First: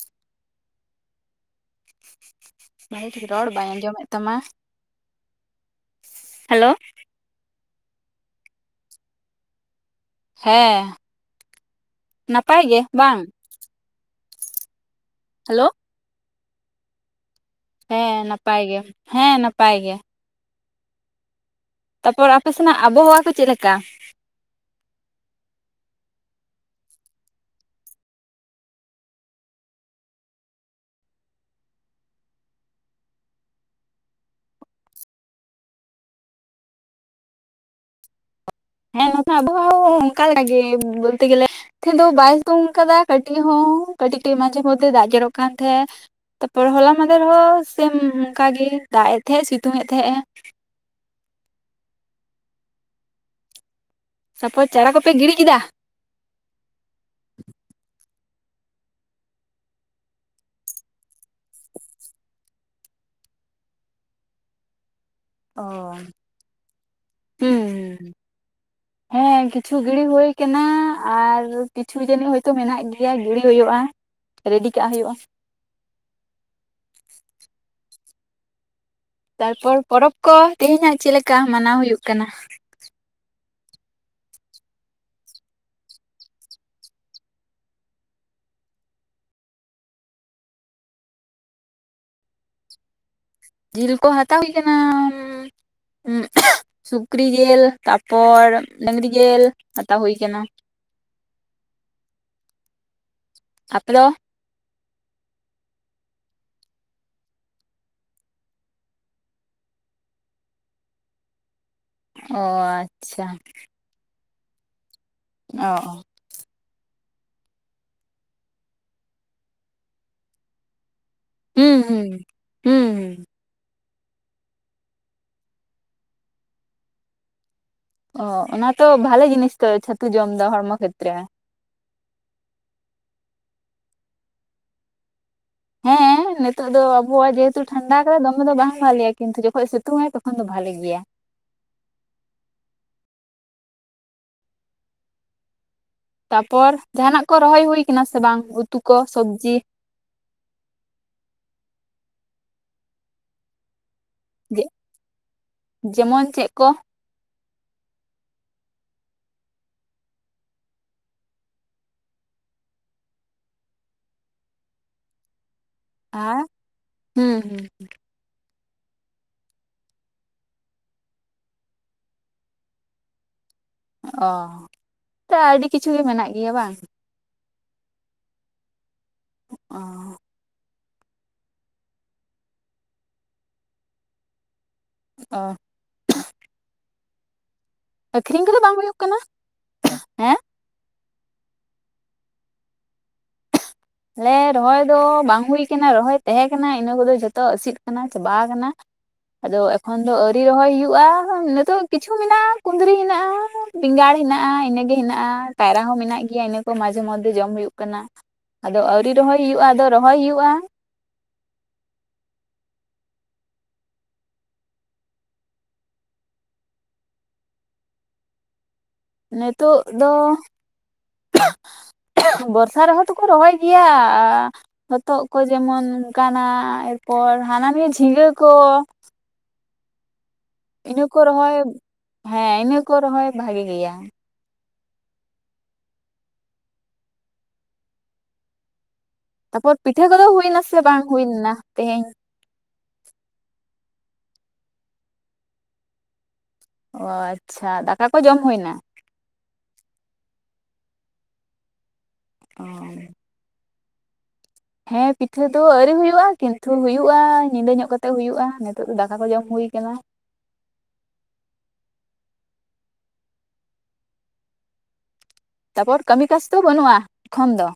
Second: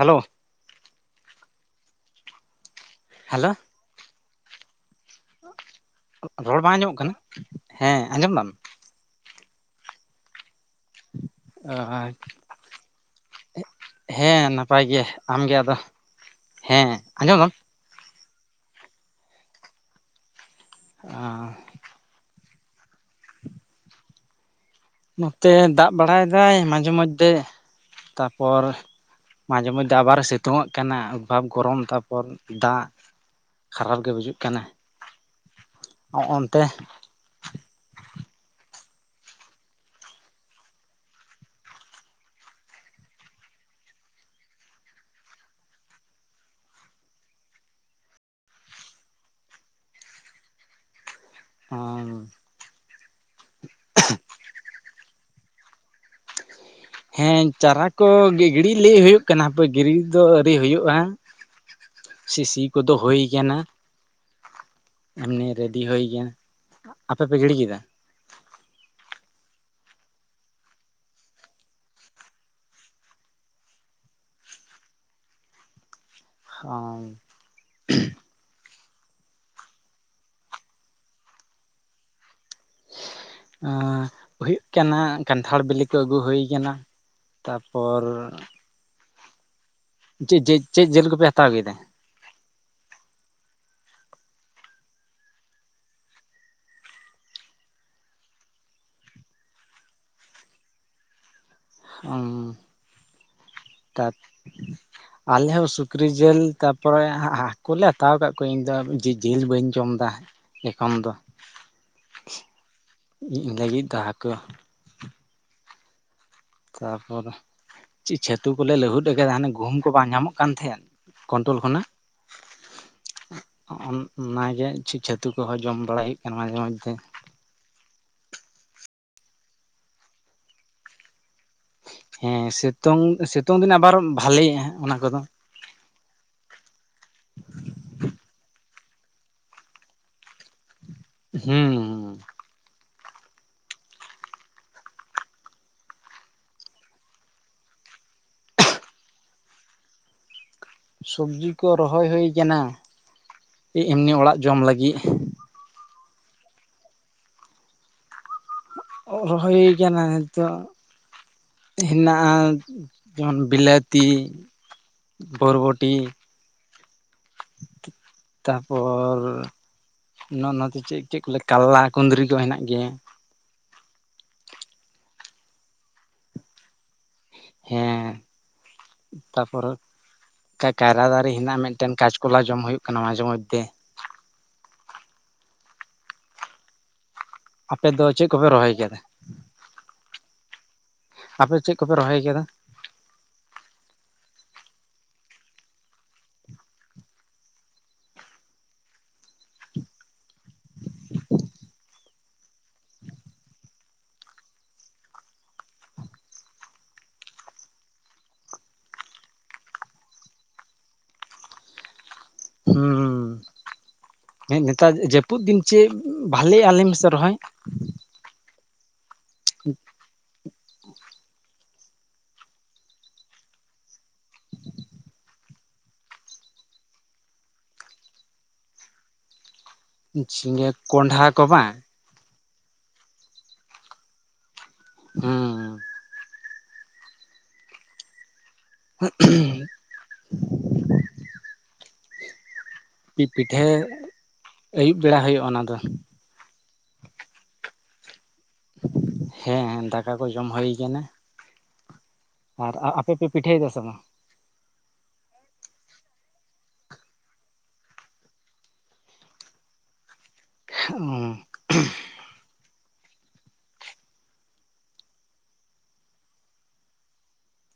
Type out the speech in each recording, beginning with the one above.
Hello ᱵᱷᱟᱹᱜᱮ ᱴᱷᱤᱠ hello ᱨᱚᱲ ᱵᱟᱧ ᱟᱸᱡᱚᱢᱮᱫ ᱛᱟᱢᱟ ᱨᱚᱲ ᱦᱮᱞᱳ ᱵᱟᱝ ᱟᱸᱡᱚᱢᱚᱜ ᱠᱟᱱᱟ ᱦᱮᱸ ᱟᱸᱡᱚᱢ ᱫᱟᱢ ᱦᱮᱸ ᱱᱟᱯᱟᱭ ᱜᱮ ᱵᱟᱝ ᱦᱮᱸ ᱱᱟᱯᱟᱭ ᱜᱮ ᱟᱢ ᱜᱮ ᱦᱮᱞᱳ ᱟᱫᱚ ᱦᱮᱸ ᱟᱸᱡᱚᱢ ᱫᱟᱢ ᱦᱮᱸ ᱱᱟᱯᱟᱭ ᱜᱮ ᱦᱮᱸ ᱱᱟᱯᱟᱭ ᱜᱮ ᱚ ᱛᱟᱨᱯᱚᱨ ᱟᱯᱮ ᱥᱮᱱᱟᱜ ᱟᱵᱚᱦᱟᱣᱟ ᱠᱚ ᱪᱮᱫ ᱞᱮᱠᱟ? ᱱᱚᱛᱮ ᱫᱟᱜ ᱵᱟᱲᱟᱭᱮᱫᱟᱭ ᱢᱟᱡᱷᱮ ᱢᱚᱫᱽᱫᱷᱮ ᱛᱟᱨᱯᱚᱨ ᱢᱟᱡᱷᱮ ᱢᱚᱫᱽᱫᱷᱮ ᱟᱵᱟᱨ ᱥᱤᱛᱩᱝ ᱚᱜ ᱠᱟᱱᱟ ᱚᱫᱽᱵᱷᱟᱵᱽ ᱜᱚᱨᱚᱢ ᱛᱟᱨᱯᱚᱨ ᱫᱟᱜ ᱠᱷᱟᱨᱟᱯ ᱜᱮ ᱵᱩᱡᱩᱜ ᱠᱟᱱᱟ᱾ ᱦᱚᱸᱜᱼ ᱚᱱᱛᱮ [unintelligible] ᱵᱚᱞᱛᱮ ᱜᱮᱞᱮ ᱛᱮᱦᱮᱧ ᱫᱚ ᱵᱟᱭ ᱥᱤᱛᱩᱝ ᱠᱟᱫᱟ ᱠᱟᱹᱴᱤᱡ ᱦᱚᱸ ᱠᱟᱹᱴᱤᱡ ᱠᱟᱹᱴᱤᱡ ᱢᱟᱡᱷᱮ ᱢᱚᱫᱽᱫᱷᱮ ᱫᱟᱜ ᱡᱮᱨᱚᱜ ᱠᱟᱱ ᱛᱟᱦᱮᱸ ᱛᱟᱯᱚᱨ ᱦᱚᱞᱟ ᱢᱟᱫᱮᱨᱦᱚᱸ ᱥᱮᱢ ᱚᱱᱠᱟᱜ ᱜᱮ ᱫᱟᱜ ᱮᱫ ᱛᱟᱦᱮᱸᱜ ᱥᱤᱛᱩᱝ ᱮ ᱛᱟᱦᱮᱸᱜᱼᱟ ᱦᱮᱸ ᱛᱟᱨ ᱯᱚᱨ ᱪᱟᱨᱟ ᱠᱚᱯᱮ ᱜᱤᱲᱤ ᱠᱮᱫᱟ? ᱦᱮᱸ ᱪᱟᱨᱟ ᱠᱚ ᱜᱤᱲᱤ ᱞᱟᱹᱭ ᱦᱩᱭᱩᱜ ᱠᱟᱱᱟᱯᱮ ᱜᱤᱲᱤ ᱫᱚ ᱟᱹᱣᱨᱤ ᱦᱩᱭᱩᱜᱼᱟ᱾ ᱥᱤ-ᱥᱤ ᱠᱚᱫᱚ ᱦᱩᱭ ᱠᱟᱱᱟ᱾ ᱮᱢᱱᱤ ᱚ ᱨᱮᱰᱤ ᱦᱩᱭ ᱠᱟᱱᱟ ᱟᱯᱮ ᱯᱮ ᱜᱤᱲᱤ ᱠᱮᱫᱟ ᱦᱮᱸ ᱦᱮᱸ ᱠᱤᱪᱷᱩ ᱜᱤᱲᱤ ᱦᱳᱭ ᱠᱟᱱᱟ ᱟᱨ ᱠᱤᱪᱷᱩ ᱡᱟᱹᱱᱤᱡ ᱦᱳᱭᱛᱳ ᱢᱮᱱᱟᱜ ᱜᱮᱭᱟ ᱜᱤᱲᱤ ᱦᱩᱭᱩᱜᱼᱟ᱾ ᱨᱮᱰᱤ ᱠᱟᱜ ᱦᱩᱭᱩᱜᱼᱟ᱾ ᱚ [inaudible] ᱛᱟᱨᱯᱚᱨ ᱯᱚᱨᱚᱵᱽ ᱠᱚ ᱛᱮᱦᱮᱧᱟᱜ ᱪᱮᱫ ᱞᱮᱠᱟ ᱢᱟᱱᱟᱣ ᱦᱩᱭᱩᱜ ᱠᱟᱱᱟ? ᱮ ᱦᱩᱭᱩᱜ ᱠᱟᱱᱟ ᱠᱟᱱᱴᱷᱟᱲ ᱵᱤᱞᱤ ᱠᱚ ᱟᱹᱜᱩ ᱦᱩᱭ ᱠᱟᱱᱟ᱾ ᱛᱟᱨᱯᱚᱨ ᱪᱮᱫ ᱪᱮᱫ ᱡᱤᱞ ᱠᱚᱯᱮ ᱦᱟᱛᱟᱣ ᱠᱮᱫᱟ? ᱡᱤᱞ ᱠᱚ ᱦᱟᱛᱟᱣ ᱦᱩᱭ ᱠᱟᱱᱟ ᱩᱸ ᱥᱩᱠᱨᱤ ᱡᱤᱞ ᱛᱟᱨᱯᱚᱨ ᱰᱟᱝᱨᱤ ᱡᱤᱞ ᱦᱟᱛᱟᱣ ᱦᱩᱭ ᱠᱟᱱᱟ? [inaudible] ᱚ ᱟᱯᱮ ᱫᱚ ᱛᱟᱨ ᱟᱞᱮ ᱦᱚᱸ ᱥᱩᱠᱨᱤ ᱡᱤᱞ ᱛᱟᱯᱚᱨᱮ ᱦᱟᱹᱠᱩᱞᱮ ᱦᱟᱛᱟᱣ ᱟᱠᱟᱫ ᱠᱚᱣᱟ ᱤᱧ ᱫᱚ ᱡᱤᱞ ᱵᱟᱹᱧ ᱡᱚᱢᱟ ᱵᱟ ᱮᱠᱷᱚᱱ ᱫᱚ ᱚ ᱟᱪᱪᱷᱟ ᱠᱩ ᱚ ᱛᱟᱯᱚᱨ ᱪᱮᱫ ᱪᱷᱟᱹᱛᱩ ᱠᱚᱞᱮ ᱞᱟᱹᱦᱩᱫ ᱟᱠᱟᱫᱟ ᱦᱟᱱᱮ ᱜᱩᱦᱩᱢ ᱠᱚ ᱵᱟᱝ ᱧᱟᱢᱚᱜ ᱠᱟᱱ ᱛᱟᱦᱮᱸᱫ ᱠᱚᱱᱴᱳᱞ ᱦᱩᱸ ᱠᱷᱚᱱᱟᱜ ᱦᱩᱸ ᱦᱩᱸ ᱦᱩᱸ ᱚᱱᱟᱜᱮ ᱪᱷᱟᱛᱩ ᱠᱚᱦᱚᱸ ᱡᱚᱢ ᱵᱟᱲᱟᱭ ᱦᱩᱭᱩᱜ ᱠᱟᱱᱟ ᱢᱟᱡᱷᱮ ᱢᱚᱫᱽᱫᱷᱮ ᱚ ᱚᱱᱟ ᱛᱚ ᱵᱷᱟᱞᱮ ᱡᱤᱱᱤᱥ ᱛᱚ ᱪᱷᱟᱹᱛᱩ ᱡᱚᱢ ᱮᱫᱟ ᱦᱚᱲᱢᱚ ᱠᱷᱮᱛᱨᱮ ᱦᱮᱸ ᱥᱤᱛᱩᱝ ᱥᱤᱛᱩᱝ ᱫᱤᱱ ᱟᱵᱟᱨ ᱵᱷᱟᱞᱮᱮᱜᱼᱟ ᱚᱱᱟ ᱠᱚᱫᱚ ᱦᱮᱸ ᱮᱸ ᱱᱤᱛᱚᱜ ᱫᱚ ᱟᱵᱚᱣᱟᱜ ᱡᱮᱦᱮᱛᱩ ᱴᱷᱟᱱᱰᱟ ᱠᱟ ᱫᱚᱢᱮ ᱫᱚ ᱵᱟᱝ ᱵᱷᱷᱟᱞᱮᱜᱭᱟ ᱠᱤᱱᱛᱩ ᱡᱚᱠᱷᱚᱱ ᱥᱤᱛᱩᱝ ᱟᱭ ᱛᱚᱠᱷᱚᱱ ᱫᱚ ᱵᱷᱟᱞᱮ ᱜᱮᱭᱟ᱾ ᱦᱮᱸ ᱦᱮᱸ ᱛᱟᱨᱯᱚᱨ ᱡᱟᱦᱟᱱᱟᱜ ᱠᱚ ᱨᱚᱦᱚᱭ ᱦᱩᱭ ᱠᱟᱱᱟ ᱥᱮ ᱵᱟᱝ ᱩᱛᱩ ᱠᱚ ᱥᱚᱵᱡᱤ ᱥᱚᱵᱡᱤ ᱠᱚ ᱨᱚᱦᱚᱭ ᱦᱩᱭ ᱠᱟᱱᱟ᱾ ᱮᱢᱱᱤ ᱚᱲᱟᱜ ᱡᱚᱢ ᱞᱟᱹᱜᱤᱫ ᱡᱮᱢᱚᱱ ᱪᱮᱫ ᱠᱚ? ᱨᱚᱦᱚᱭ ᱠᱟᱱᱟ ᱱᱤᱛᱚᱜ ᱦᱮᱱᱟᱜᱼᱟ ᱡᱮᱢᱚᱱ ᱵᱤᱞᱟᱹᱛᱤ ᱵᱚᱨᱵᱚᱴᱤ ᱦᱮᱸ ᱦᱮᱸ ᱦᱮᱸ ᱦᱸ ᱛᱟᱨᱯᱚᱨ ᱱᱚᱜᱼ ᱱᱚᱛ ᱪᱮᱫ ᱪᱮᱫ ᱠᱚᱮ ᱠᱟᱞᱞᱟ ᱠᱩᱸᱫᱽᱨᱤ ᱠᱚ ᱦᱮᱱᱟᱜ ᱜᱮᱭᱟ᱾ ᱚ ᱟᱹᱰᱤ ᱠᱤᱪᱷᱩ ᱜᱮ ᱢᱮᱱᱟᱜ ᱜᱮᱭᱟ ᱵᱟᱝ ᱦᱮᱸ ᱛᱟᱯᱚᱨ ᱚ ᱠᱟᱭᱨᱟ ᱫᱟᱨᱮ ᱦᱮᱱᱟᱜᱼᱟ ᱢᱤᱫᱴᱮᱱ ᱠᱟᱪᱠᱚᱞᱟ ᱡᱚᱢ ᱦᱩᱭᱩᱜ ᱠᱟᱱᱟ ᱢᱟᱡᱷᱮ ᱢᱚᱫᱽᱫᱷᱮ ᱚ ᱟᱯᱮ ᱫᱚ ᱪᱮᱫ ᱟᱹᱠᱷᱨᱤᱧ ᱠᱚᱯᱮ ᱠᱚᱫᱚ ᱨᱚᱦᱚᱭ ᱵᱟᱝ ᱠᱟᱫᱟ ᱦᱩᱭᱩᱜ ᱠᱟᱱᱟ ᱦᱮᱸ ᱟᱯᱮ ᱪᱮᱫ ᱠᱚᱯᱮ ᱨᱚᱦᱚᱭ ᱜᱮᱭᱟ ᱫᱟ ᱟᱞᱮ ᱨᱚᱦᱚᱭ ᱫᱚ ᱵᱟᱝ ᱦᱩᱭ ᱠᱟᱱᱟ ᱨᱚᱦᱚᱭ ᱛᱟᱦᱮᱸ ᱠᱟᱱᱟ ᱤᱱᱟᱹ ᱠᱚᱫᱚ ᱡᱚᱛᱚ ᱟᱹᱥᱤᱜ ᱠᱟᱱᱟ ᱪᱟᱵᱟ ᱠᱟᱱᱟ ᱟᱫᱚ ᱮᱠᱷᱚᱱ ᱫᱚ ᱟᱹᱣᱨᱤ ᱨᱚᱦᱚᱭ ᱦᱩᱭᱩᱜᱼᱟ ᱱᱤᱛᱳᱜ ᱠᱤᱪᱷᱩ ᱢᱮᱱᱟᱜᱼᱟ ᱠᱩᱸᱫᱽᱨᱤ ᱦᱮᱱᱟᱜᱼᱟ ᱵᱮᱸᱜᱟᱲ ᱦᱮᱱᱟᱜᱼᱟ ᱤᱱᱟᱹᱜ ᱜᱮ ᱦᱮᱱᱟᱜᱼᱟ ᱠᱟᱭᱨᱟ ᱦᱚᱸ ᱢᱮᱱᱟᱜ ᱜᱮᱭᱟ ᱤᱱᱟᱹ ᱠᱚ ᱢᱟᱡᱷᱮ ᱢᱚᱫᱽᱫᱷᱮ ᱡᱚᱢ ᱦᱩᱭᱩᱜ ᱠᱟᱱᱟ ᱟᱫᱚ ᱟᱹᱣᱨᱤ ᱨᱚᱦᱚᱭ ᱦᱩᱭᱩᱜᱼᱟ ᱟᱫᱚ ᱨᱚᱦᱚᱭ ᱦᱩᱭᱩᱜᱼᱟ ᱦᱩᱸ ᱦᱩᱸ ᱱᱮᱛᱟᱨ ᱡᱟᱹᱯᱩᱫ ᱫᱤᱱ ᱪᱮᱫ ᱵᱷᱟᱞᱮᱜ-ᱟ ᱞᱟᱹᱭ ᱢᱮᱥᱮ ᱨᱚᱦᱚᱭ ᱱᱤᱛᱳ ᱫᱚ ᱵᱚᱨᱥᱟ ᱨᱮᱦᱚᱸ ᱛᱚᱠᱚ ᱨᱚᱦᱚᱭ ᱜᱮᱭᱟ ᱦᱚᱛᱚᱫ ᱠᱚ ᱡᱮᱢᱚᱱ ᱚᱱᱠᱟ ᱮᱨᱯᱚᱨ ᱦᱟᱱᱟ ᱱᱤᱭᱟᱹ ᱡᱷᱤᱸᱜᱟᱹ ᱠᱚ ᱡᱷᱤᱸᱜᱟᱹ ᱤᱱᱟᱹ ᱠᱚᱸᱰᱷᱟ ᱠᱚ ᱨᱚᱦᱚᱭ ᱵᱟᱝ ᱦᱮᱸ ᱤᱱᱟᱹ ᱠᱚ ᱨᱚᱦᱚᱭ ᱵᱷᱟᱜᱤ ᱜᱮᱭᱟ ᱦᱮᱸ ᱛᱟᱯᱚᱨ ᱯᱤᱴᱷᱟᱹ ᱠᱚᱫᱚ ᱦᱩᱭᱱᱟᱥ ᱵᱟᱝ ᱦᱩᱭᱱᱟ ᱛᱮᱦᱮᱧ ᱯᱤᱴᱷᱟᱹ ᱟᱹᱭᱩᱵ ᱵᱮᱲᱟ ᱦᱩᱭᱩᱜᱼᱟ ᱚᱱᱟ ᱫᱚ ᱚ ᱟᱪᱪᱷᱟ ᱫᱟᱠᱟ ᱠᱚ ᱡᱚᱢ ᱦᱩᱭᱱᱟ ᱦᱮᱸ ᱫᱟᱠᱟ ᱠᱚ ᱡᱚᱢ ᱦᱩ ᱠᱟᱱᱟ ᱚ ᱟᱨ ᱟᱯᱮ ᱯᱮ ᱯᱤᱴᱷᱟᱹᱭᱮᱫᱟ ᱥᱮ ᱵᱟᱝ ᱦᱮᱸ ᱯᱤᱴᱷᱟᱹ ᱫᱚ ᱟᱹᱣᱨᱤ ᱦᱩᱭᱩᱜᱼᱟ ᱠᱤᱱᱛᱩ ᱦᱩᱭᱩᱜᱼᱟ ᱧᱤᱫᱟᱹ ᱧᱚᱜ ᱠᱟᱛᱮᱜ ᱦᱩᱭᱩᱜᱼᱟ ᱱᱤᱛᱳ ᱫᱚ ᱫᱟᱠᱟ ᱠᱚ ᱡᱚᱢ ᱦᱩᱭᱩᱜᱼᱟ ᱦᱩᱭ ᱠᱟᱱᱟ ᱚ ᱛᱟᱨᱯᱚᱨ ᱠᱟᱹᱢᱤ ᱠᱟᱥ ᱫᱚ ᱵᱟᱹᱱᱩᱜᱼᱟ ᱮᱠᱷᱚᱱ ᱫᱚ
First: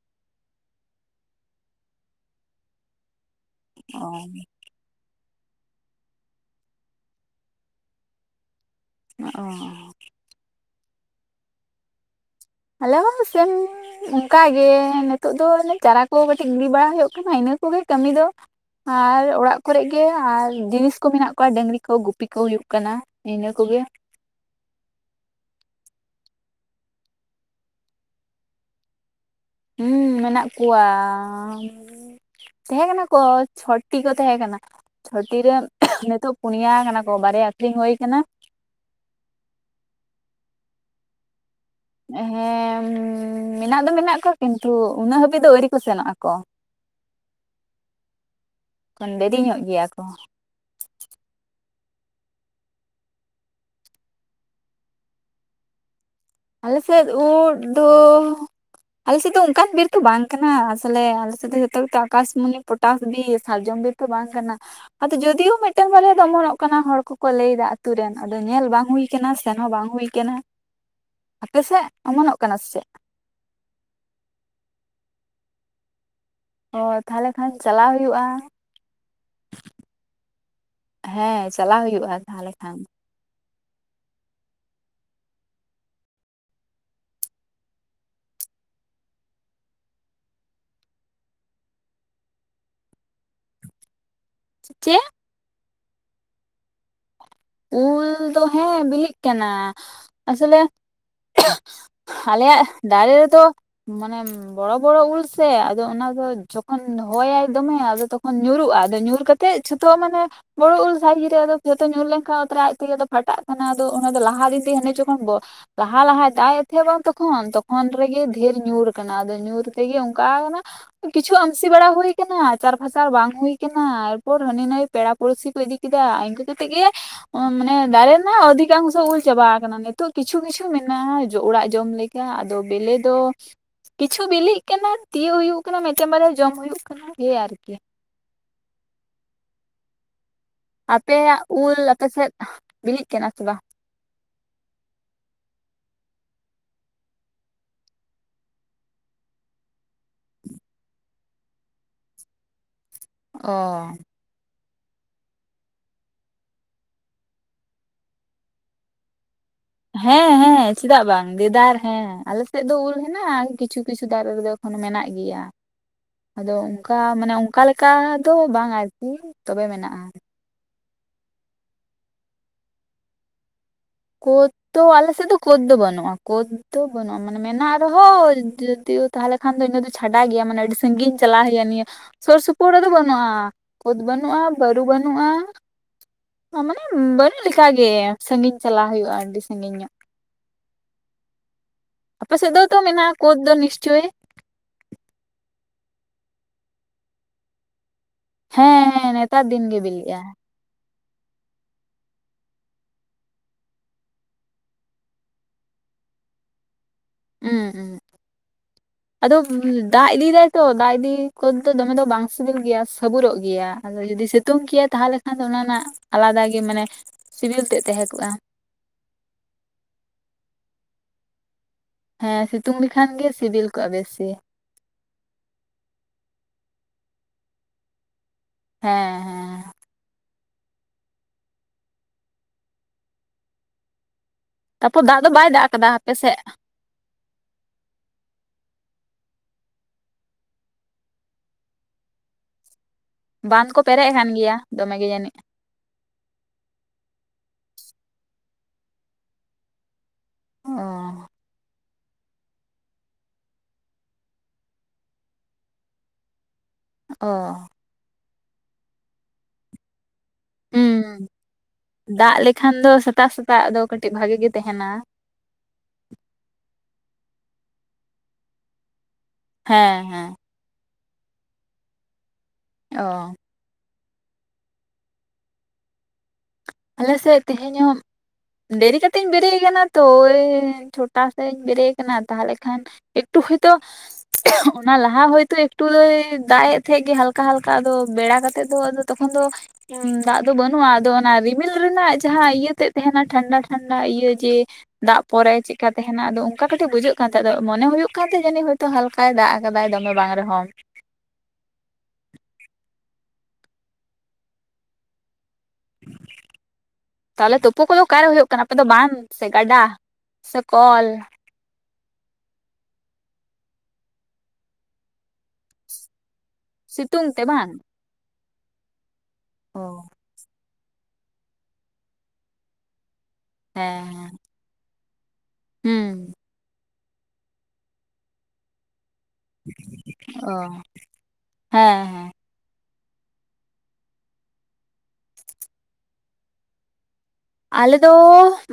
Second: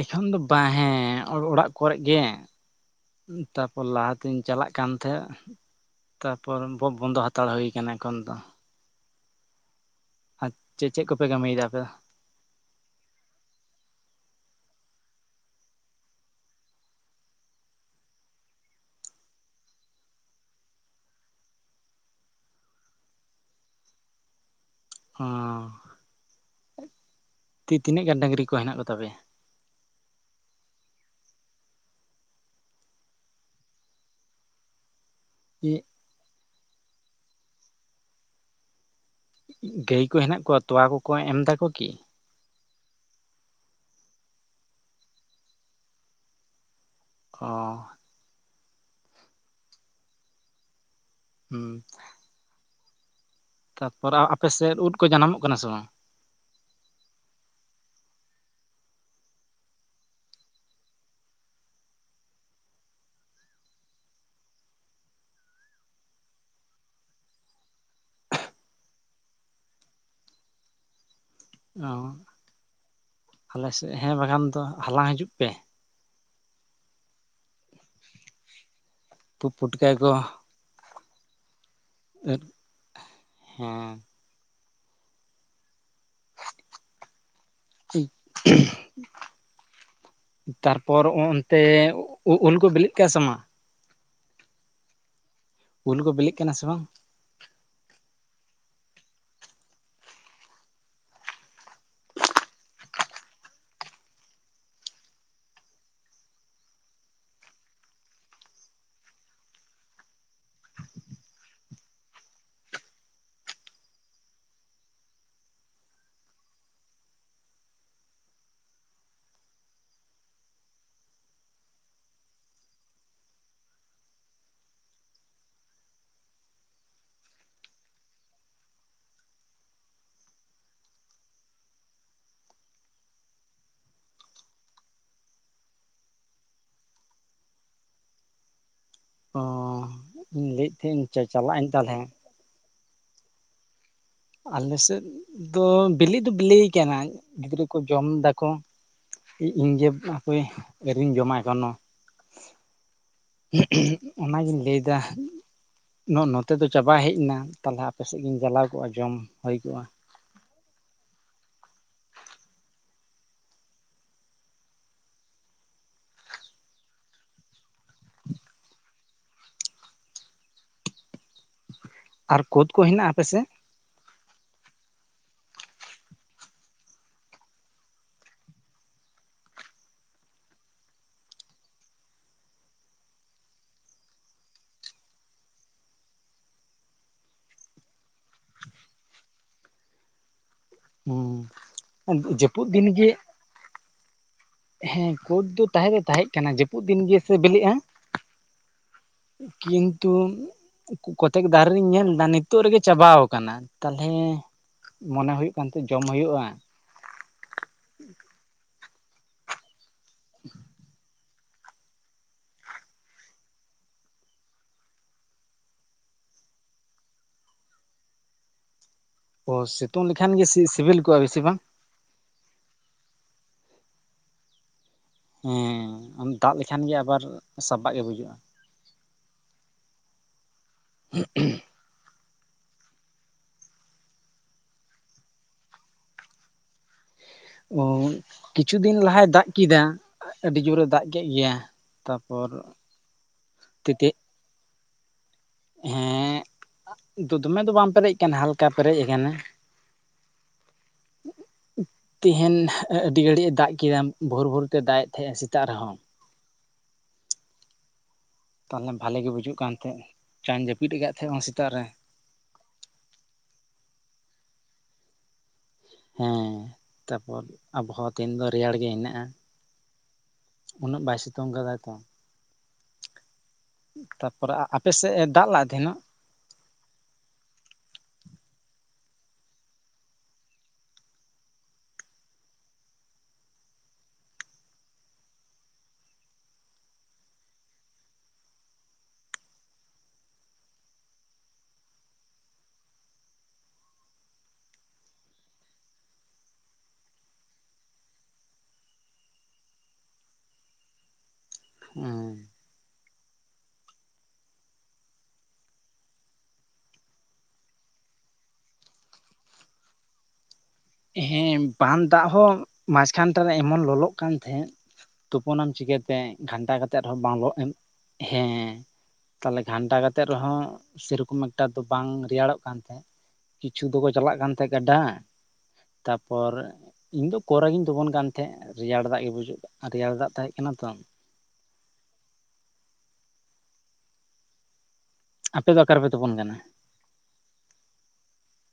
ᱮᱠᱷᱚᱱ ᱫᱚ ᱵᱟᱝ ᱦᱮᱸ ᱚᱲᱟᱜ ᱠᱚᱨᱮ ᱜᱮ ᱛᱟᱯᱚᱨ ᱚ ᱞᱟᱦᱟᱛᱤᱧ ᱪᱟᱞᱟᱜ ᱠᱟᱱᱟ ᱛᱮ ᱛᱟᱨᱯᱚᱨ ᱵᱳ ᱵᱚᱱᱫᱚ ᱦᱟᱛᱟᱲ ᱦᱩᱭ ᱠᱟᱱᱟ ᱮᱠᱷᱚᱱ ᱫᱚ ᱚ ᱟᱨ ᱪᱮᱫ ᱪᱮᱫ ᱠᱚᱯᱮ ᱠᱟᱹᱢᱤᱭᱮᱫᱟ ᱟᱯᱮ ᱫᱚ ᱟᱞᱮ ᱦᱚᱸ ᱥᱮᱢ ᱚᱱᱠᱟᱟᱜᱮ ᱱᱤᱛᱳᱜ ᱫᱚ ᱪᱟᱨᱟ ᱠᱚ ᱠᱟᱹᱴᱤᱡ ᱜᱤᱰᱤ ᱵᱟᱲᱟ ᱦᱩᱭᱩᱜ ᱠᱟᱱᱟ ᱤᱱᱟᱹ ᱚᱱᱟ ᱠᱚᱜᱮ ᱠᱟᱹᱢᱤ ᱫᱚ ᱟᱨ ᱚᱲᱟᱜ ᱠᱚᱨᱮᱜᱤ ᱟᱨ ᱡᱤᱱᱤᱥᱠᱩ ᱢᱮᱱᱟᱜ ᱠᱚᱣᱟ ᱰᱟᱹᱝᱨᱤ ᱠᱚ ᱜᱩᱯᱤ ᱠᱚ ᱦᱩᱭᱩᱜ ᱠᱟᱱᱟ ᱤᱱᱟᱹ ᱠᱚᱜᱮ [unintelligible] ᱚ ᱛᱤ ᱛᱤᱱᱟᱹᱜ ᱜᱟᱱ ᱰᱟᱹᱟᱝᱨᱤ ᱠᱚ ᱦᱮᱱᱟᱜ ᱠᱚᱛᱟᱯᱮᱭᱟ ᱦᱮᱸ ᱢᱮᱱᱟᱜ ᱠᱚᱣᱟ ᱛᱟᱦᱮᱸ ᱠᱟᱱᱟ ᱠᱚ ᱪᱷᱚᱴᱴᱤ ᱠᱚ ᱛᱟᱦᱮᱸ ᱠᱟᱱᱟ ᱪᱷᱚᱴᱤ ᱨᱮ ᱱᱤᱛᱚᱜ ᱯᱩᱱᱭᱟ ᱠᱟᱱᱟ ᱠᱚ ᱵᱟᱨᱭᱟ ᱟᱠᱷᱨᱤᱧ ᱦᱩᱭ ᱠᱟᱱᱟ ᱜᱟᱹᱭ ᱠᱚ ᱦᱮᱱᱟᱜ ᱠᱚᱣᱟ ᱛᱚᱣᱟ ᱠᱚᱠᱚ ᱮᱢ ᱫᱫᱟᱠᱚ ᱦᱮᱸ ᱢᱮᱱᱟᱜ ᱫᱚ ᱢᱮᱱᱟᱜ ᱠᱚᱣᱟ ᱠᱤᱱᱛᱩ ᱩᱱᱟᱹᱜ ᱦᱟᱹᱵᱤᱡ ᱫᱚ ᱟᱹᱣᱨᱤ ᱠᱚ ᱥᱮᱱᱚᱜ ᱟᱠᱚ ᱚ ᱠᱷᱚᱱ ᱫᱮᱨᱤ ᱧᱚᱜ ᱜᱮᱭᱟ ᱠᱚ ᱦᱩᱸ ᱛᱟᱨᱯᱚᱨ ᱟᱯᱮ ᱥᱮᱫ ᱩᱫ ᱠᱚ ᱡᱟᱱᱟᱢᱚᱜ ᱠᱟᱱᱟ ᱥᱮ ᱵᱟᱝ ᱟᱞᱮ ᱥᱮᱫ ᱩᱫ ᱫᱚ ᱟᱞᱮᱮᱥᱮᱫ ᱫᱚ ᱚᱱᱠᱟᱱ ᱵᱤᱨ ᱫᱚ ᱵᱟᱝ ᱠᱟᱱᱟ ᱟᱥᱚᱞᱮ ᱟᱞᱮᱮᱥᱮᱫ ᱫᱚ ᱡᱚᱛᱚ ᱟᱠᱟᱥᱢᱚᱱᱤ ᱯᱚᱴᱟᱥ ᱵᱤᱨ ᱥᱟᱨᱡᱚᱢ ᱵᱟᱝ ᱠᱟᱱᱟ ᱟᱫᱚ ᱡᱫᱤᱭᱳ ᱢᱤᱫᱴᱮᱱ ᱵᱟᱨᱭᱟ ᱫᱚ ᱚᱢᱚᱱᱚᱜ ᱠᱟᱱᱟ ᱦᱚᱲ ᱠᱚᱠᱚ ᱞᱟᱹᱭᱫᱟ ᱟᱛᱳ ᱨᱮᱱ ᱟᱫᱚ ᱧᱮᱞ ᱵᱟᱝ ᱵᱟᱝ ᱦᱩᱭ ᱟᱠᱟᱱᱟ ᱥᱮᱱ ᱦᱚᱸ ᱵᱟᱝ ᱦᱩᱭ ᱠᱟᱱᱟ ᱟᱯᱮᱥᱮᱫ ᱚ ᱚᱢᱚᱱᱚᱜ ᱠᱟᱱᱟ ᱥᱮ ᱪᱮᱫ ᱟᱞᱮ ᱥᱮᱫ ᱦᱮᱸ ᱵᱟᱠᱷᱟᱱ ᱫᱚ ᱦᱟᱞᱟᱝ ᱦᱤᱡᱩᱜ ᱯᱮ ᱚ ᱛᱟᱦᱞᱮ ᱠᱷᱟᱱ ᱪᱟᱞᱟᱣ ᱦᱩᱭᱩᱜ-ᱟ ᱯᱩᱛ ᱯᱩᱴᱠᱟᱭ ᱠᱚ ᱦᱮᱸ ᱪᱟᱞᱟᱣ ᱦᱩᱭᱩᱜ-ᱟ ᱛᱟᱦᱟᱞᱮ ᱠᱷᱟᱱ ᱦᱮᱸ ᱪᱤᱜ ᱛᱟᱨᱯᱚᱨ ᱚᱱᱛᱮ ᱩᱞ ᱠᱚ ᱵᱤᱞᱤᱜ ᱠᱟᱱᱟ ᱥᱮ ᱵᱟᱝ ᱪᱮᱜ ᱩᱞ ᱠᱚ ᱵᱤᱞᱤᱜ ᱠᱟᱱᱟ ᱥᱮ ᱵᱟᱝ ᱩᱞ ᱫᱚ ᱦᱮᱸ ᱵᱤᱞᱤᱜ ᱠᱟᱱᱟ ᱟᱥᱚᱞᱮ ᱟᱞᱮᱭᱟᱜ ᱫᱟᱨᱮ ᱨᱮᱫᱚ ᱢᱟᱱᱮ ᱵᱚᱲᱚ ᱵᱚᱲᱚ ᱩᱞ ᱥᱮ ᱟᱫᱚ ᱚᱱᱟ ᱟᱫᱚ ᱡᱚᱠᱷᱚᱱ ᱦᱚᱭᱟᱭ ᱫᱚᱢᱮ ᱟᱫᱚ ᱛᱚᱠᱷᱚᱱ ᱧᱩᱨᱩᱜ-ᱟ ᱟᱫᱚ ᱧᱩᱨ ᱠᱟᱛᱮ ᱡᱷᱚᱛᱚ ᱢᱟᱱᱮ ᱵᱚᱲᱚ ᱩᱞ ᱥᱮ ᱠᱩᱧᱨᱮ ᱟᱫᱚ ᱡᱚᱛᱚ ᱧᱩᱨ ᱞᱮᱱ ᱚᱛ ᱨᱮ ᱟᱡ ᱛᱮᱜᱮ ᱛᱚ ᱯᱷᱟᱴᱟᱜ ᱠᱟᱱᱟ ᱟᱫᱚ ᱚᱱᱟ ᱫᱚ ᱞᱟᱦᱟ ᱨᱮᱜᱤ ᱦᱟᱱᱮ ᱡᱚᱠᱷᱚᱱ ᱞᱟᱦᱟ ᱞᱟᱦᱟᱭ ᱫᱟᱜ ᱮᱫ ᱵᱟᱝ ᱛᱚᱠᱷᱚᱱ ᱛᱚᱠᱷᱚᱱ ᱨᱮᱜᱮ ᱰᱷᱮᱨ ᱧᱩᱨ ᱟᱠᱟᱱᱟ ᱟᱫᱚ ᱧᱩᱨ ᱛᱮᱜᱮ ᱚᱱᱠᱟ ᱠᱟᱱᱟ ᱠᱤᱪᱷᱩ ᱟᱢᱥᱤ ᱵᱟᱲᱟ ᱦᱩᱭ ᱠᱟᱱᱟ ᱟᱪᱟᱨ ᱯᱷᱟᱪᱟᱨ ᱵᱟᱝ ᱦᱩᱭ ᱠᱟᱱᱟ ᱮᱨᱯᱚᱨ ᱦᱟᱹᱱᱤ ᱱᱟᱹᱭ ᱯᱮᱲᱟ ᱯᱚᱲᱥᱤ ᱠᱚ ᱤᱫᱤ ᱠᱮᱫᱟ ᱤᱱᱠᱟᱹ ᱠᱟᱛᱮᱫ ᱜᱮ ᱢᱟᱱᱮ ᱫᱟᱨᱮ ᱨᱮᱱᱟᱜ ᱚᱫᱷᱤᱠᱟᱝᱥᱚ ᱩᱞ ᱪᱟᱵᱟ ᱠᱟᱱᱟ ᱱᱤᱛᱳᱜ ᱠᱤᱪᱷᱩ ᱠᱤᱪᱷᱩ ᱢᱮᱱᱟᱜ-ᱟ ᱚᱲᱟᱜ ᱡᱚᱢ ᱞᱮᱠᱟ ᱟᱫᱚ ᱵᱮᱞᱮ ᱫᱚ ᱠᱤᱪᱷᱩ ᱵᱤᱞᱤᱜ ᱠᱟᱱᱟ ᱛᱤᱭᱳᱜ ᱦᱩᱭᱩᱜ ᱠᱟᱱᱟ ᱢᱤᱫᱴᱮᱱ ᱵᱟᱨᱭᱟ ᱡᱚᱢ ᱦᱩᱭᱩᱜ ᱠᱟᱱᱟ ᱮᱭ ᱟᱨᱠᱤ ᱚ ᱤᱧ ᱞᱟᱹᱭᱮᱫ ᱛᱟᱦᱮᱸᱫ ᱤᱧ ᱟᱯᱮᱭᱟᱜ ᱪᱟᱞᱟᱜ ᱟᱹᱧ ᱩᱞ ᱛᱟᱦᱚᱞᱮ ᱟᱯᱮ ᱥᱮᱫ ᱵᱤᱞᱤᱜ ᱠᱟᱱᱟ ᱥᱮ ᱵᱟᱝ ᱟᱞᱮ ᱥᱮᱫ ᱫᱚ ᱵᱤᱞᱤᱜ ᱫᱚ ᱵᱤᱞᱤᱭ ᱠᱟᱱᱟ ᱜᱤᱫᱽᱨᱟᱹ ᱠᱚ ᱡᱚᱢ ᱫᱟᱠᱚ ᱤᱧ ᱡᱮ ᱦᱟᱯᱮ ᱟᱹᱣᱨᱤᱧ ᱡᱚᱢᱟ ᱮᱠᱷᱳᱱᱳ ᱚ ᱚᱱᱟᱜᱤᱧ ᱞᱟᱹᱭᱫᱟ ᱱᱚ ᱱᱚᱛᱮ ᱫᱚ ᱪᱟᱵᱟ ᱦᱮᱡ ᱮᱱᱟ ᱛᱟᱦᱚᱞᱮ ᱟᱯ ᱥᱮᱫ ᱜᱤᱧ ᱪᱟᱞᱟᱣ ᱠᱚᱜ-ᱟ ᱡᱚᱢ ᱦᱩᱭ ᱠᱚᱜᱼᱟ ᱦᱮᱸ ᱦᱮᱸ ᱪᱮᱫᱟᱜ ᱵᱟᱝ ᱫᱮᱫᱟᱨ ᱦᱮᱸ ᱟᱞᱮ ᱥᱮᱫ ᱫᱚ ᱩᱞ ᱦᱮᱱᱟᱜ-ᱟ ᱠᱤᱪᱷᱩ ᱠᱤᱪᱷᱩ ᱫᱟᱨᱮ ᱨᱮᱫᱚ ᱮᱠᱷᱚᱱᱚ ᱢᱮᱱᱟᱜ ᱜᱮᱭᱟ ᱟᱫᱚ ᱚᱱᱠᱟ ᱢᱟᱱᱮ ᱚᱱᱠᱟ ᱞᱮᱠᱟ ᱫᱚ ᱵᱟᱝ ᱟᱨᱠᱤ ᱛᱚᱵᱮ ᱢᱮᱱᱟᱜ-ᱟ ᱟᱨ ᱠᱳᱫ ᱠᱚ ᱦᱮᱱᱟᱜ-ᱟ ᱟᱯᱮ ᱥᱮᱫ ᱠᱳᱫ ᱫᱚ ᱟᱞᱮ ᱥᱮᱫ ᱫᱚ ᱠᱳᱫ ᱫᱚ ᱵᱟᱹᱱᱩᱜ-ᱟ ᱠᱳᱫ ᱫᱚ ᱵᱟᱹᱱᱩᱜ-ᱟ ᱢᱟᱱᱮ ᱢᱮᱱᱟᱜ ᱨᱮᱦᱚᱸ ᱡᱚᱫᱤ ᱛᱟᱦᱚᱞᱮ ᱠᱷᱟᱱ ᱫᱚ ᱤᱱᱟ ᱫᱚ ᱪᱷᱟᱰᱟ ᱜᱮᱭᱟ ᱢᱟᱱᱮ ᱟᱹᱰᱤ ᱥᱟᱺᱜᱤᱧ ᱪᱟᱞᱟᱣ ᱦᱩᱭᱩᱜ-ᱟ ᱱᱤᱭᱟᱹ ᱥᱳᱨ ᱥᱩᱯᱩᱨ ᱨᱮᱫᱚ ᱵᱟᱹᱱᱩᱜ-ᱟ ᱠᱳᱫ ᱵᱟᱹᱱᱩᱜ-ᱟ ᱵᱟᱹᱨᱩ ᱵᱟᱹᱱᱩᱜ-ᱟ ᱢᱟᱱᱮ ᱵᱟᱹᱱᱩᱜ ᱞᱮᱠᱟᱜᱮ ᱥᱟᱺᱜᱤᱧ ᱪᱟᱞᱟᱜ ᱦᱩᱭᱩᱜ-ᱟ ᱟᱹᱰᱤ ᱥᱟᱺᱜᱤᱧ ᱧᱚᱜ ᱦᱮᱸ ᱟᱯᱮ ᱥᱮᱫ ᱫᱚ ᱡᱟᱹᱯᱩᱫ ᱛᱚ ᱫᱤᱱ ᱜᱮ ᱢᱮᱱᱟᱜ-ᱟ ᱠᱳᱫ ᱫᱚ ᱱᱤᱥᱪᱳᱭ ᱦᱮᱸ ᱠᱳᱫ ᱫᱚ ᱛᱟᱦᱮᱸ ᱫᱚ ᱛᱟᱦᱮᱸᱜ ᱠᱟᱱᱟ ᱡᱟᱹᱯᱩᱫ ᱫᱤᱱ ᱜᱮᱥᱮ ᱵᱤᱞᱤᱜ-ᱟ ᱦᱮᱸ ᱦᱮᱸ ᱱᱮᱛᱟᱨ ᱫᱤᱱ ᱜᱮ ᱵᱤᱞᱤᱜ-ᱟ ᱠᱚᱛᱮᱠ ᱫᱟᱨᱮ ᱨᱮᱧ ᱧᱮᱞᱫᱟ ᱱᱤᱛᱚᱜ ᱨᱮᱜᱮ ᱪᱟᱵᱟᱣ ᱟᱠᱟᱱᱟ ᱛᱟᱦᱚᱞᱮ ᱢᱚᱱᱮ ᱦᱩᱭᱩᱜ ᱠᱟᱱ ᱛᱟᱦᱮᱫ ᱡᱚᱢ ᱦᱩᱭᱩᱜ-ᱟ ᱦᱩ ᱟᱫᱚ ᱫᱟᱜ ᱤᱫᱤᱭ ᱫᱟᱭᱛᱚ ᱫᱟᱜ ᱤᱫᱤᱭ ᱠᱳᱫ ᱫᱚ ᱫᱚᱢᱮ ᱫᱚ ᱵᱟᱝ ᱥᱤᱵᱤᱞ ᱜᱮᱭᱟ ᱥᱟᱹᱵᱩᱨᱚᱜ ᱜᱮᱭᱟ ᱟᱫᱚ ᱡᱩᱫᱤ ᱥᱤᱛᱩᱝ ᱠᱮᱭᱟ ᱛᱟᱦᱚᱞᱮ ᱠᱷᱟᱱ ᱫᱚ ᱚᱱᱟ ᱨᱮᱱᱟᱜ ᱟᱞᱟᱫᱟ ᱚᱱᱠᱟ ᱜᱮ ᱢᱟᱱᱮ ᱥᱤᱵᱤᱞ ᱛᱮᱜ ᱛᱟᱦᱮᱸ ᱠᱚᱜ-ᱟ ᱚ ᱥᱤᱛᱩᱝ ᱞᱮᱠᱷᱟᱱ ᱜᱮ ᱥᱤᱵᱤᱞ ᱠᱚᱜ-ᱟ ᱵᱮᱥᱤ ᱵᱟᱝ ᱦᱮᱸ ᱥᱤᱛᱩᱝ ᱞᱮᱠᱷᱟᱱ ᱜᱮ ᱥᱤᱵᱤᱞ ᱠᱚᱜ-ᱟ ᱵᱮᱥᱤ ᱦᱮᱸ ᱫᱟᱜ ᱞᱮᱠᱷᱟᱱ ᱜᱮ ᱟᱵᱟᱨ ᱥᱟᱵᱟᱜ ᱜᱮ ᱵᱩᱡᱩᱜ-ᱟ ᱦᱮᱸ ᱦᱮᱸ [unintelligible] ᱛᱟᱨᱯᱚᱨ ᱫᱟᱜ ᱫᱚ ᱵᱟᱭ ᱫᱟᱜ ᱠᱟᱫᱟ ᱟᱯᱮ ᱥᱮᱫ ᱚ ᱠᱤᱪᱷᱩ ᱫᱤᱱ ᱞᱟᱦᱟᱭ ᱫᱟᱜ ᱠᱮᱫᱟ ᱟᱹᱰᱤ ᱡᱳᱨᱮ ᱫᱟᱜ ᱠᱮᱫ ᱜᱮᱭᱟ ᱛᱟᱯᱚᱨ ᱵᱟᱸᱫᱷ ᱠᱚ ᱯᱮᱨᱮᱡ ᱛᱮᱛᱮᱫ ᱟᱠᱟᱱ ᱜᱮᱭᱟ ᱫᱚᱢᱮ ᱜᱮ ᱡᱟᱹᱱᱤᱡ ᱦᱮᱸ ᱫᱚᱢᱮ ᱫᱚ ᱵᱟᱝ ᱯᱮᱨᱮᱡ ᱠᱟᱱᱟ ᱦᱟᱞᱠᱟ ᱯᱮᱨᱮᱡ ᱠᱟᱱᱟ ᱦ [inaudible] ᱛᱮᱦᱮᱧ ᱟᱹᱰᱤ ᱜᱷᱟᱹᱲᱤᱡ ᱮ ᱫᱟᱜ ᱠᱮᱫᱟ ᱵᱷᱳᱨ ᱵᱷᱳᱨ ᱛᱮ ᱫᱟᱜ ᱮᱫ ᱛᱟᱸᱦᱮᱜ ᱮ ᱥᱮᱛᱟᱜ ᱨᱮᱦᱚᱸ ᱚ ᱛᱟᱦᱚᱞᱮ ᱵᱷᱟᱞᱮᱜᱮ ᱵᱩᱡᱩᱜ ᱠᱟᱱ ᱛᱟᱦᱮᱸ [inaudible] ᱫᱟᱜ ᱞᱮᱠᱷᱟᱱ ᱫᱚ ᱥᱮᱛᱟᱜ ᱥᱮᱛᱟᱜ ᱟᱫᱚ ᱠᱟᱹᱴᱤᱡ ᱵᱷᱟᱜᱮ ᱜᱮ ᱛᱟᱦᱮᱱᱟ ᱦᱮᱸ ᱛᱟᱯᱚᱨ ᱟᱵᱚᱦᱟᱣᱟ ᱛᱮᱱ ᱫᱚ ᱨᱮᱭᱟᱲ ᱜᱮ ᱦᱮᱱᱟᱜᱼᱟ ᱦᱮᱸ ᱦᱮᱸ ᱩᱱᱟᱹᱜ ᱵᱟᱭ ᱥᱤᱛᱳᱝ ᱠᱟᱫᱟᱭ ᱛᱚ ᱚ ᱛᱟᱨᱯᱚᱨᱮ ᱟᱯᱮ ᱥᱮᱫ ᱮ ᱫᱟᱜ ᱞᱟ ᱛᱮᱦᱮᱱᱚᱜ ᱟᱞᱮ ᱥᱮᱫ ᱛᱮᱦᱮᱧ ᱦᱚᱸ ᱫᱮᱨᱤ ᱠᱟᱛᱮ ᱤᱧ ᱵᱮᱨᱮᱜ ᱠᱟᱱᱟ ᱛᱚ ᱳᱭ ᱪᱷᱚᱴᱟ ᱥᱮᱫ ᱤᱧ ᱵᱮᱨᱮᱜ ᱠᱟᱱᱟ ᱛᱟᱦᱟᱞᱮ ᱠᱷᱟᱱ ᱮᱠᱴᱩ ᱦᱳᱭᱛᱳ [unintelligible] ᱚᱱᱟ ᱞᱟᱦᱟ ᱦᱚᱭᱛᱳ ᱮᱠᱴᱩᱭ ᱫᱟᱜ ᱮᱫ ᱛᱟᱦᱮᱸᱜ ᱜᱮ ᱦᱟᱞᱠᱟ ᱦᱟᱞᱠᱟ ᱟᱫᱚ ᱵᱮᱲᱟ ᱠᱟᱛᱮ ᱫᱚ ᱛᱚᱠᱷᱚᱱ ᱫᱚ ᱫᱟᱜ ᱫᱚ ᱵᱟᱹᱱᱩᱜᱼᱟ ᱟᱫᱚ ᱚᱱᱟ ᱨᱤ ᱨᱤᱢᱤᱞ ᱨᱮᱱᱟᱜ ᱡᱟᱦᱟᱸ ᱤᱭᱟᱹ ᱛᱮᱫ ᱛᱟᱦᱮᱱᱟ ᱴᱷᱟᱱᱰᱟ ᱴᱷᱟᱱᱰᱟ ᱤᱭᱟᱹ ᱡᱮ ᱫᱟᱜ ᱯᱚᱨᱮ ᱪᱮᱫᱠᱟ ᱛᱟᱦᱮᱱᱟ ᱟᱫᱚ ᱚᱱᱠᱟ ᱠᱟᱹᱴᱤᱡ ᱵᱩᱡᱷᱟᱹᱜ ᱠᱟᱱ ᱛᱟᱦᱮᱸᱜ ᱟ ᱟᱫᱚ ᱢᱚᱱᱮ ᱦᱳᱭᱳᱜ ᱠᱟᱱ ᱛᱟᱦᱮᱸ ᱦᱚᱭᱛᱳ ᱦᱟᱞᱠᱟᱭ ᱫᱟᱜ ᱟᱠᱟᱫᱟᱭ ᱫᱚᱢᱮ ᱵᱟᱝ ᱨᱮᱦᱚᱸ [inaudible] ᱦᱩᱸ ᱛᱟᱦᱚᱞᱮ ᱛᱳᱯᱳ ᱠᱚᱫᱚ ᱚᱠᱟᱨᱮ ᱦᱳᱭᱳᱜ ᱠᱟᱱᱟ ᱟᱯᱮ ᱫᱚ ᱵᱟᱝᱸᱫ ᱥᱮ ᱜᱟᱰᱟ ᱥᱮ ᱠᱚᱞ ᱦᱮᱸ ᱵᱟᱝᱸᱫ ᱫᱟᱜ ᱦᱚᱸ ᱢᱟᱡᱷ ᱠᱷᱟᱱᱴᱟ ᱨᱮ ᱮᱢᱚᱱ ᱞᱚᱞᱚᱜ ᱠᱟᱱ ᱛᱟᱦᱮᱸᱜ ᱛᱳᱯᱳᱱᱟᱢ ᱪᱤᱠᱟᱹᱛᱮ ᱜᱷᱟᱱᱴᱟ ᱠᱟᱛᱮᱜ ᱨᱮᱦᱚᱸ ᱥᱤᱛᱩᱝ ᱵᱟᱝ ᱛᱮ ᱞᱚᱜ ᱮᱢ ᱦᱮᱸ ᱛᱟᱦᱚᱞᱮ ᱚ ᱜᱷᱟᱱᱴᱟ ᱠᱟᱛᱮᱜ ᱨᱮᱦᱚᱸ ᱥᱮᱨᱚᱠᱚᱢ ᱮᱠᱴᱟ ᱫᱚ ᱵᱟᱝ ᱨᱮᱭᱟᱲᱚᱜ ᱠᱟᱱ ᱛᱟᱦᱮᱸᱜ ᱠᱤᱪᱷᱩ ᱦᱮᱸ ᱫᱚᱠᱚ ᱦᱮᱸ ᱪᱟᱞᱟᱜ ᱠᱟᱱ ᱛᱟᱦᱮᱸ ᱜᱟᱰᱟ ᱦᱩᱸ ᱛᱟᱯᱚᱨ ᱤᱧ ᱫᱚ ᱠᱚᱨ ᱨᱮᱜᱤᱧ ᱛᱳᱯᱳᱱ ᱠᱟᱱ ᱛᱟᱦᱮᱸᱫ ᱨᱮᱭᱟᱲ ᱫᱟᱜ ᱵᱩᱡ ᱨᱮᱭᱟᱲ ᱫᱟᱜ ᱚ ᱛᱟᱦᱮᱸᱜ ᱠᱟᱱᱟ ᱛᱚ ᱦᱮᱸ ᱦᱮᱸ ᱟᱯᱮ ᱫᱚ ᱟᱠᱟᱨᱮᱯᱮ ᱛᱳᱯᱳᱱ ᱠᱟᱱᱟ ᱟᱞᱮ ᱫᱚ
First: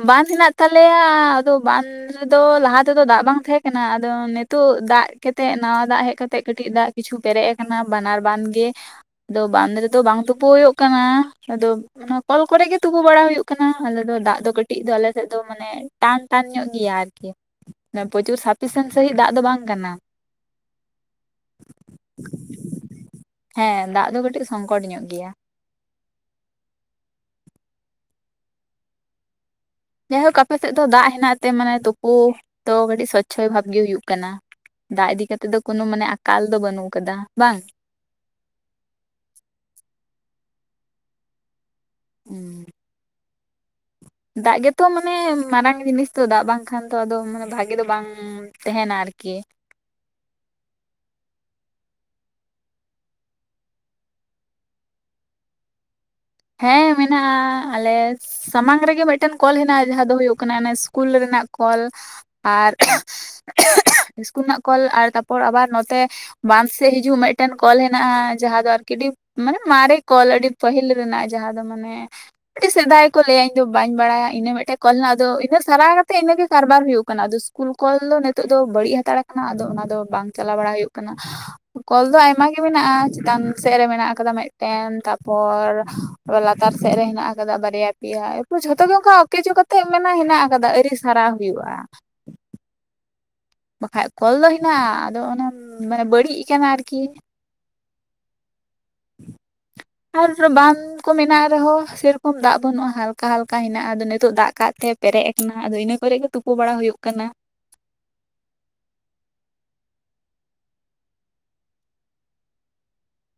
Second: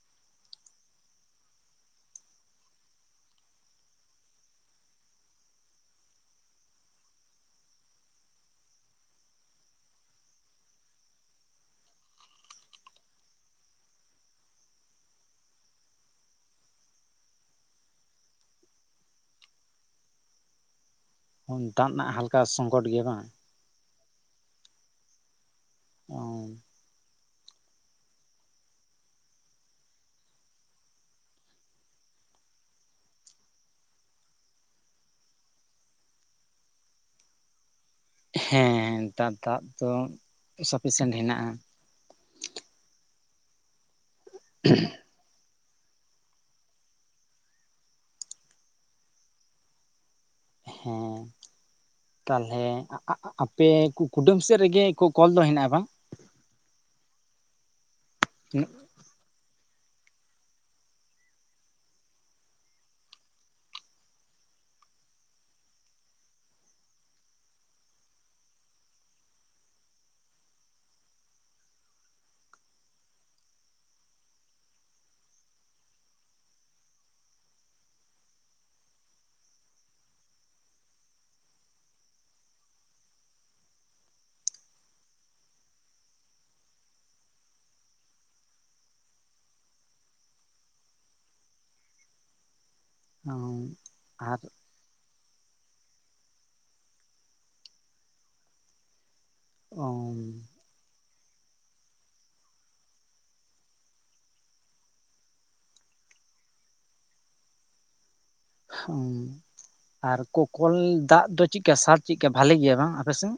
ᱵᱟᱸᱫᱷ ᱦᱮᱱᱟᱜ ᱛᱟᱞᱮᱭᱟ ᱟᱫᱚ ᱵᱟᱸᱷ ᱨᱮᱫᱚ ᱞᱟᱦᱟ ᱛᱮᱫᱚ ᱫᱟᱜ ᱵᱟᱝ ᱛᱟᱦᱮᱸ ᱠᱟᱱᱟ ᱟᱫᱚ ᱱᱤᱛᱳ ᱫᱟᱜ ᱠᱟᱛᱮᱜ ᱱᱟᱣᱟ ᱫᱟᱜ ᱦᱮᱡ ᱠᱟᱛᱮᱜ ᱠᱟᱹᱴᱤᱡ ᱫᱟᱜ ᱠᱤᱪᱷᱩ ᱯᱮᱨᱮᱡ ᱠᱟᱱᱟ ᱵᱟᱱᱟᱨ ᱵᱟᱸᱫᱷ ᱜᱮ ᱟᱫᱚ ᱵᱟᱸᱫᱷ ᱨᱮᱫᱚ ᱵᱟᱝ ᱛᱳᱯᱳ ᱦᱩᱭᱩᱜ ᱠᱟᱱᱟ ᱟᱫᱚ ᱚᱱᱟ ᱠᱚᱞ ᱠᱚᱨᱮ ᱜᱮ ᱛᱳᱯᱳ ᱵᱟᱲᱟ ᱦᱩᱭᱩᱜ ᱠᱟᱱᱟ ᱟᱞᱮ ᱫᱚ ᱫᱟᱜ ᱫᱚ ᱠᱟᱹᱴᱤᱡ ᱫᱚ ᱟᱞᱮ ᱥᱮᱫ ᱫᱚ ᱢᱟᱱᱮ ᱴᱟᱱ ᱴᱟᱱ ᱧᱚᱜ ᱜᱮᱭᱟ ᱟᱨᱠᱤ ᱯᱨᱚᱪᱩᱨ ᱥᱟᱯᱷᱤᱥᱮᱱ ᱥᱟᱺᱦᱤᱡ ᱫᱟᱜ ᱫᱚ ᱵᱟᱝ ᱠᱟᱱᱟ ᱫᱟᱜ ᱨᱮᱱᱟᱜ ᱦᱟᱞᱠᱟ ᱥᱚᱝᱠᱚᱴ ᱜᱮᱭᱟ ᱵᱟᱝ ᱦᱮᱸ ᱫᱟᱜ ᱫᱚ ᱠᱟᱹᱴᱤᱡ ᱥᱚᱝᱠᱚᱴ ᱧᱚᱜ ᱜᱮᱭᱟ ᱚ ᱡᱟᱭᱦᱳᱠ ᱟᱯᱮ ᱥᱮᱫ ᱫᱚ ᱫᱟᱜ ᱦᱮᱱᱟᱜ ᱛᱮ ᱢᱟᱱᱮ ᱛᱳᱯᱳ ᱫᱚ ᱠᱟᱹᱴᱤᱡ ᱥᱚᱪᱪᱷᱚᱞ ᱵᱷᱟᱵ ᱜᱮ ᱦᱳᱭᱳᱜ ᱠᱟᱱᱟ ᱫᱟᱜ ᱤᱫᱤ ᱠᱟᱛᱮᱜ ᱫᱚ ᱠᱳᱱᱳ ᱢᱟᱱᱮ ᱟᱠᱟᱞ ᱫᱚ ᱵᱟᱹᱱᱩᱜ ᱠᱟᱫᱟ ᱵᱟᱝ ᱦᱮᱸ ᱱᱮᱛᱟᱨ ᱫᱟᱜ ᱫᱚ ᱥᱟᱯᱷᱤᱥᱮᱱᱴ ᱦᱮᱱᱟᱜᱼᱟ ᱦᱮᱸ [inaudible] ᱫᱟᱜ ᱜᱮᱛᱚ ᱢᱟᱱᱮ ᱢᱟᱨᱟᱝ ᱡᱤᱱᱤᱥ ᱫᱚ ᱫᱟᱜ ᱵᱟᱝᱠᱷᱟᱱ ᱫᱚ ᱟᱫᱚ ᱵᱷᱟᱜᱮ ᱫᱚ ᱵᱟᱝ ᱛᱟᱦᱮᱱᱟ ᱟᱨᱠᱤ ᱦᱮᱸ ᱛᱟᱦᱚᱞᱮ ᱟ-ᱟ- ᱟᱯᱮ ᱠᱩ-ᱠᱩᱰᱟᱹᱢ ᱥᱮᱫ ᱨᱮᱜᱮ ᱠ- ᱠᱚᱞ ᱫᱚ ᱦᱮᱱᱟᱜᱼᱟ ᱵᱟᱝ ᱦᱮᱸ ᱢᱮᱱᱟᱜᱼᱟ ᱟᱞᱮ ᱥᱟᱢᱟᱝ ᱨᱮᱜᱮ ᱢᱤᱫᱴᱮᱱ ᱠᱚᱞ ᱦᱮᱱᱟᱜᱼᱟ ᱡᱟᱦᱟᱸ ᱫᱚ ᱦᱩᱭᱩᱜ ᱠᱟᱱᱟ ᱚᱱᱟ ᱤᱥᱠᱩᱞ ᱨᱮᱱᱟᱜ ᱠᱚᱞ ᱟᱨ [unintelligible] ᱤᱥᱠᱩᱞ ᱨᱮᱱᱟᱜ ᱠᱚᱞ ᱛᱟᱨᱯᱚᱨ ᱟᱵᱟᱨ ᱱᱚᱛᱮ ᱵᱟᱸᱫᱷ ᱥᱮᱫ ᱦᱤᱡᱩᱜ ᱢᱤᱫᱴᱮᱱ ᱠᱚᱞ ᱦᱮᱱᱟᱜᱼᱟ ᱡᱟᱦᱟᱸ ᱫᱚ ᱟᱨᱠᱤ [inaudible] ᱢᱟᱱᱮ ᱚᱱᱟ [inaudible] ᱠᱚᱞ ᱟᱹᱰᱤ ᱯᱟᱹᱦᱤᱞ ᱨᱮᱱᱟᱜ ᱡᱟᱦᱟᱸ ᱫᱚ ᱢᱟᱱᱮ ᱥᱮᱫᱟᱭ ᱠᱚ ᱞᱟᱹᱭᱟ ᱤᱧ ᱫᱚ ᱵᱟᱹᱧ ᱵᱟᱲᱟᱭᱟ ᱤᱱᱟᱹ ᱢᱤᱫᱴᱮᱡ ᱠᱚᱞ ᱦᱮᱱᱟᱜ-ᱟ ᱟᱫᱚ ᱤᱱᱟᱹ ᱥᱟᱨᱟ ᱠᱟᱛᱮ ᱤᱱᱟᱹ ᱜᱮ ᱠᱟᱨᱵᱟᱨ ᱦᱩᱭᱩᱜ ᱠᱟᱱᱟ ᱟᱫᱚ ᱤᱥᱠᱩᱞ ᱠᱚᱞ ᱫᱚ ᱱᱤᱛᱚᱜ ᱫᱚ ᱵᱟᱹᱲᱤᱡ ᱦᱟᱛᱟᱲ ᱠᱟᱱᱟ ᱟᱫᱚ ᱚᱱᱟ ᱫᱚ ᱵᱟᱝ ᱪᱟᱞᱟᱣ ᱵᱟᱲᱟ ᱦᱩᱭᱩᱜ ᱠᱟᱱᱟ ᱠᱚᱞ ᱫᱚ ᱟᱭᱢᱟ ᱟᱭ ᱜᱮ ᱢᱮᱱᱟᱜᱼᱟ ᱪᱮᱛᱟᱱ ᱥᱮᱫ ᱨᱮ ᱢᱮᱱᱟᱜ ᱟᱠᱟᱫᱟ ᱢᱤᱫᱴᱮᱱ ᱛᱟᱯᱚᱨ ᱞᱟᱛᱟᱨ ᱥᱮᱮᱫ ᱨᱮ ᱦᱮᱱᱟᱜ ᱠᱟᱫᱟ ᱵᱟᱨᱭᱟ ᱯᱮᱭᱟ ᱮᱯᱚᱨ ᱡᱷᱚᱛᱚ ᱜᱮ ᱚᱱᱠᱟ ᱠᱮ ᱪᱚ ᱠᱟᱛᱮ ᱢᱮ ᱦᱮᱱᱟᱜ ᱠᱟᱫᱟ ᱟᱹᱰᱤ ᱥᱟᱨᱟᱣ ᱦᱩᱭᱩᱜᱼᱟ ᱵᱟᱠᱷᱟᱡ ᱠᱚᱞ ᱟᱨ ᱫᱚ ᱦᱮᱱᱟᱜᱼᱟ ᱟᱫᱚ ᱚᱱᱟ ᱢᱟᱱᱮ ᱵᱟᱹᱲᱤᱡ ᱠᱟᱱᱟ ᱟᱨᱠᱤ ᱚ ᱟᱨ ᱵᱟᱸᱫᱷ ᱠᱚ ᱢᱮᱱᱟᱜ ᱨᱮᱦᱚᱸ ᱥᱮᱨᱚᱠᱚᱢ ᱫᱟᱜ ᱵᱟᱹᱱᱩᱜᱼᱟ ᱦᱟᱞᱠᱟ ᱦᱟᱞᱠᱟ ᱦᱮᱱᱟᱜᱼᱟ ᱟᱫᱚ ᱱᱤᱛᱚᱜ ᱫᱟᱜ ᱛᱮ ᱯᱮᱨᱮᱡ ᱟᱠᱟᱱᱟ ᱟᱫᱚ ᱤᱱᱟᱹ ᱠᱚ ᱠᱚᱨᱮ ᱜᱮ ᱛᱩᱯᱩ ᱵᱟᱲᱟ ᱦᱩᱭᱩᱜ ᱠᱟᱱᱟ ᱟᱨ ᱠᱚᱞ ᱫᱟᱜ ᱫᱚ ᱪᱮᱫᱞᱮᱠᱟ ᱥᱟᱨ ᱪᱮᱫᱞᱮᱠᱟ ᱵᱷᱟᱞᱞᱤ ᱜᱮᱭᱟ ᱵᱟᱝ ᱟᱯᱮᱥᱮᱫ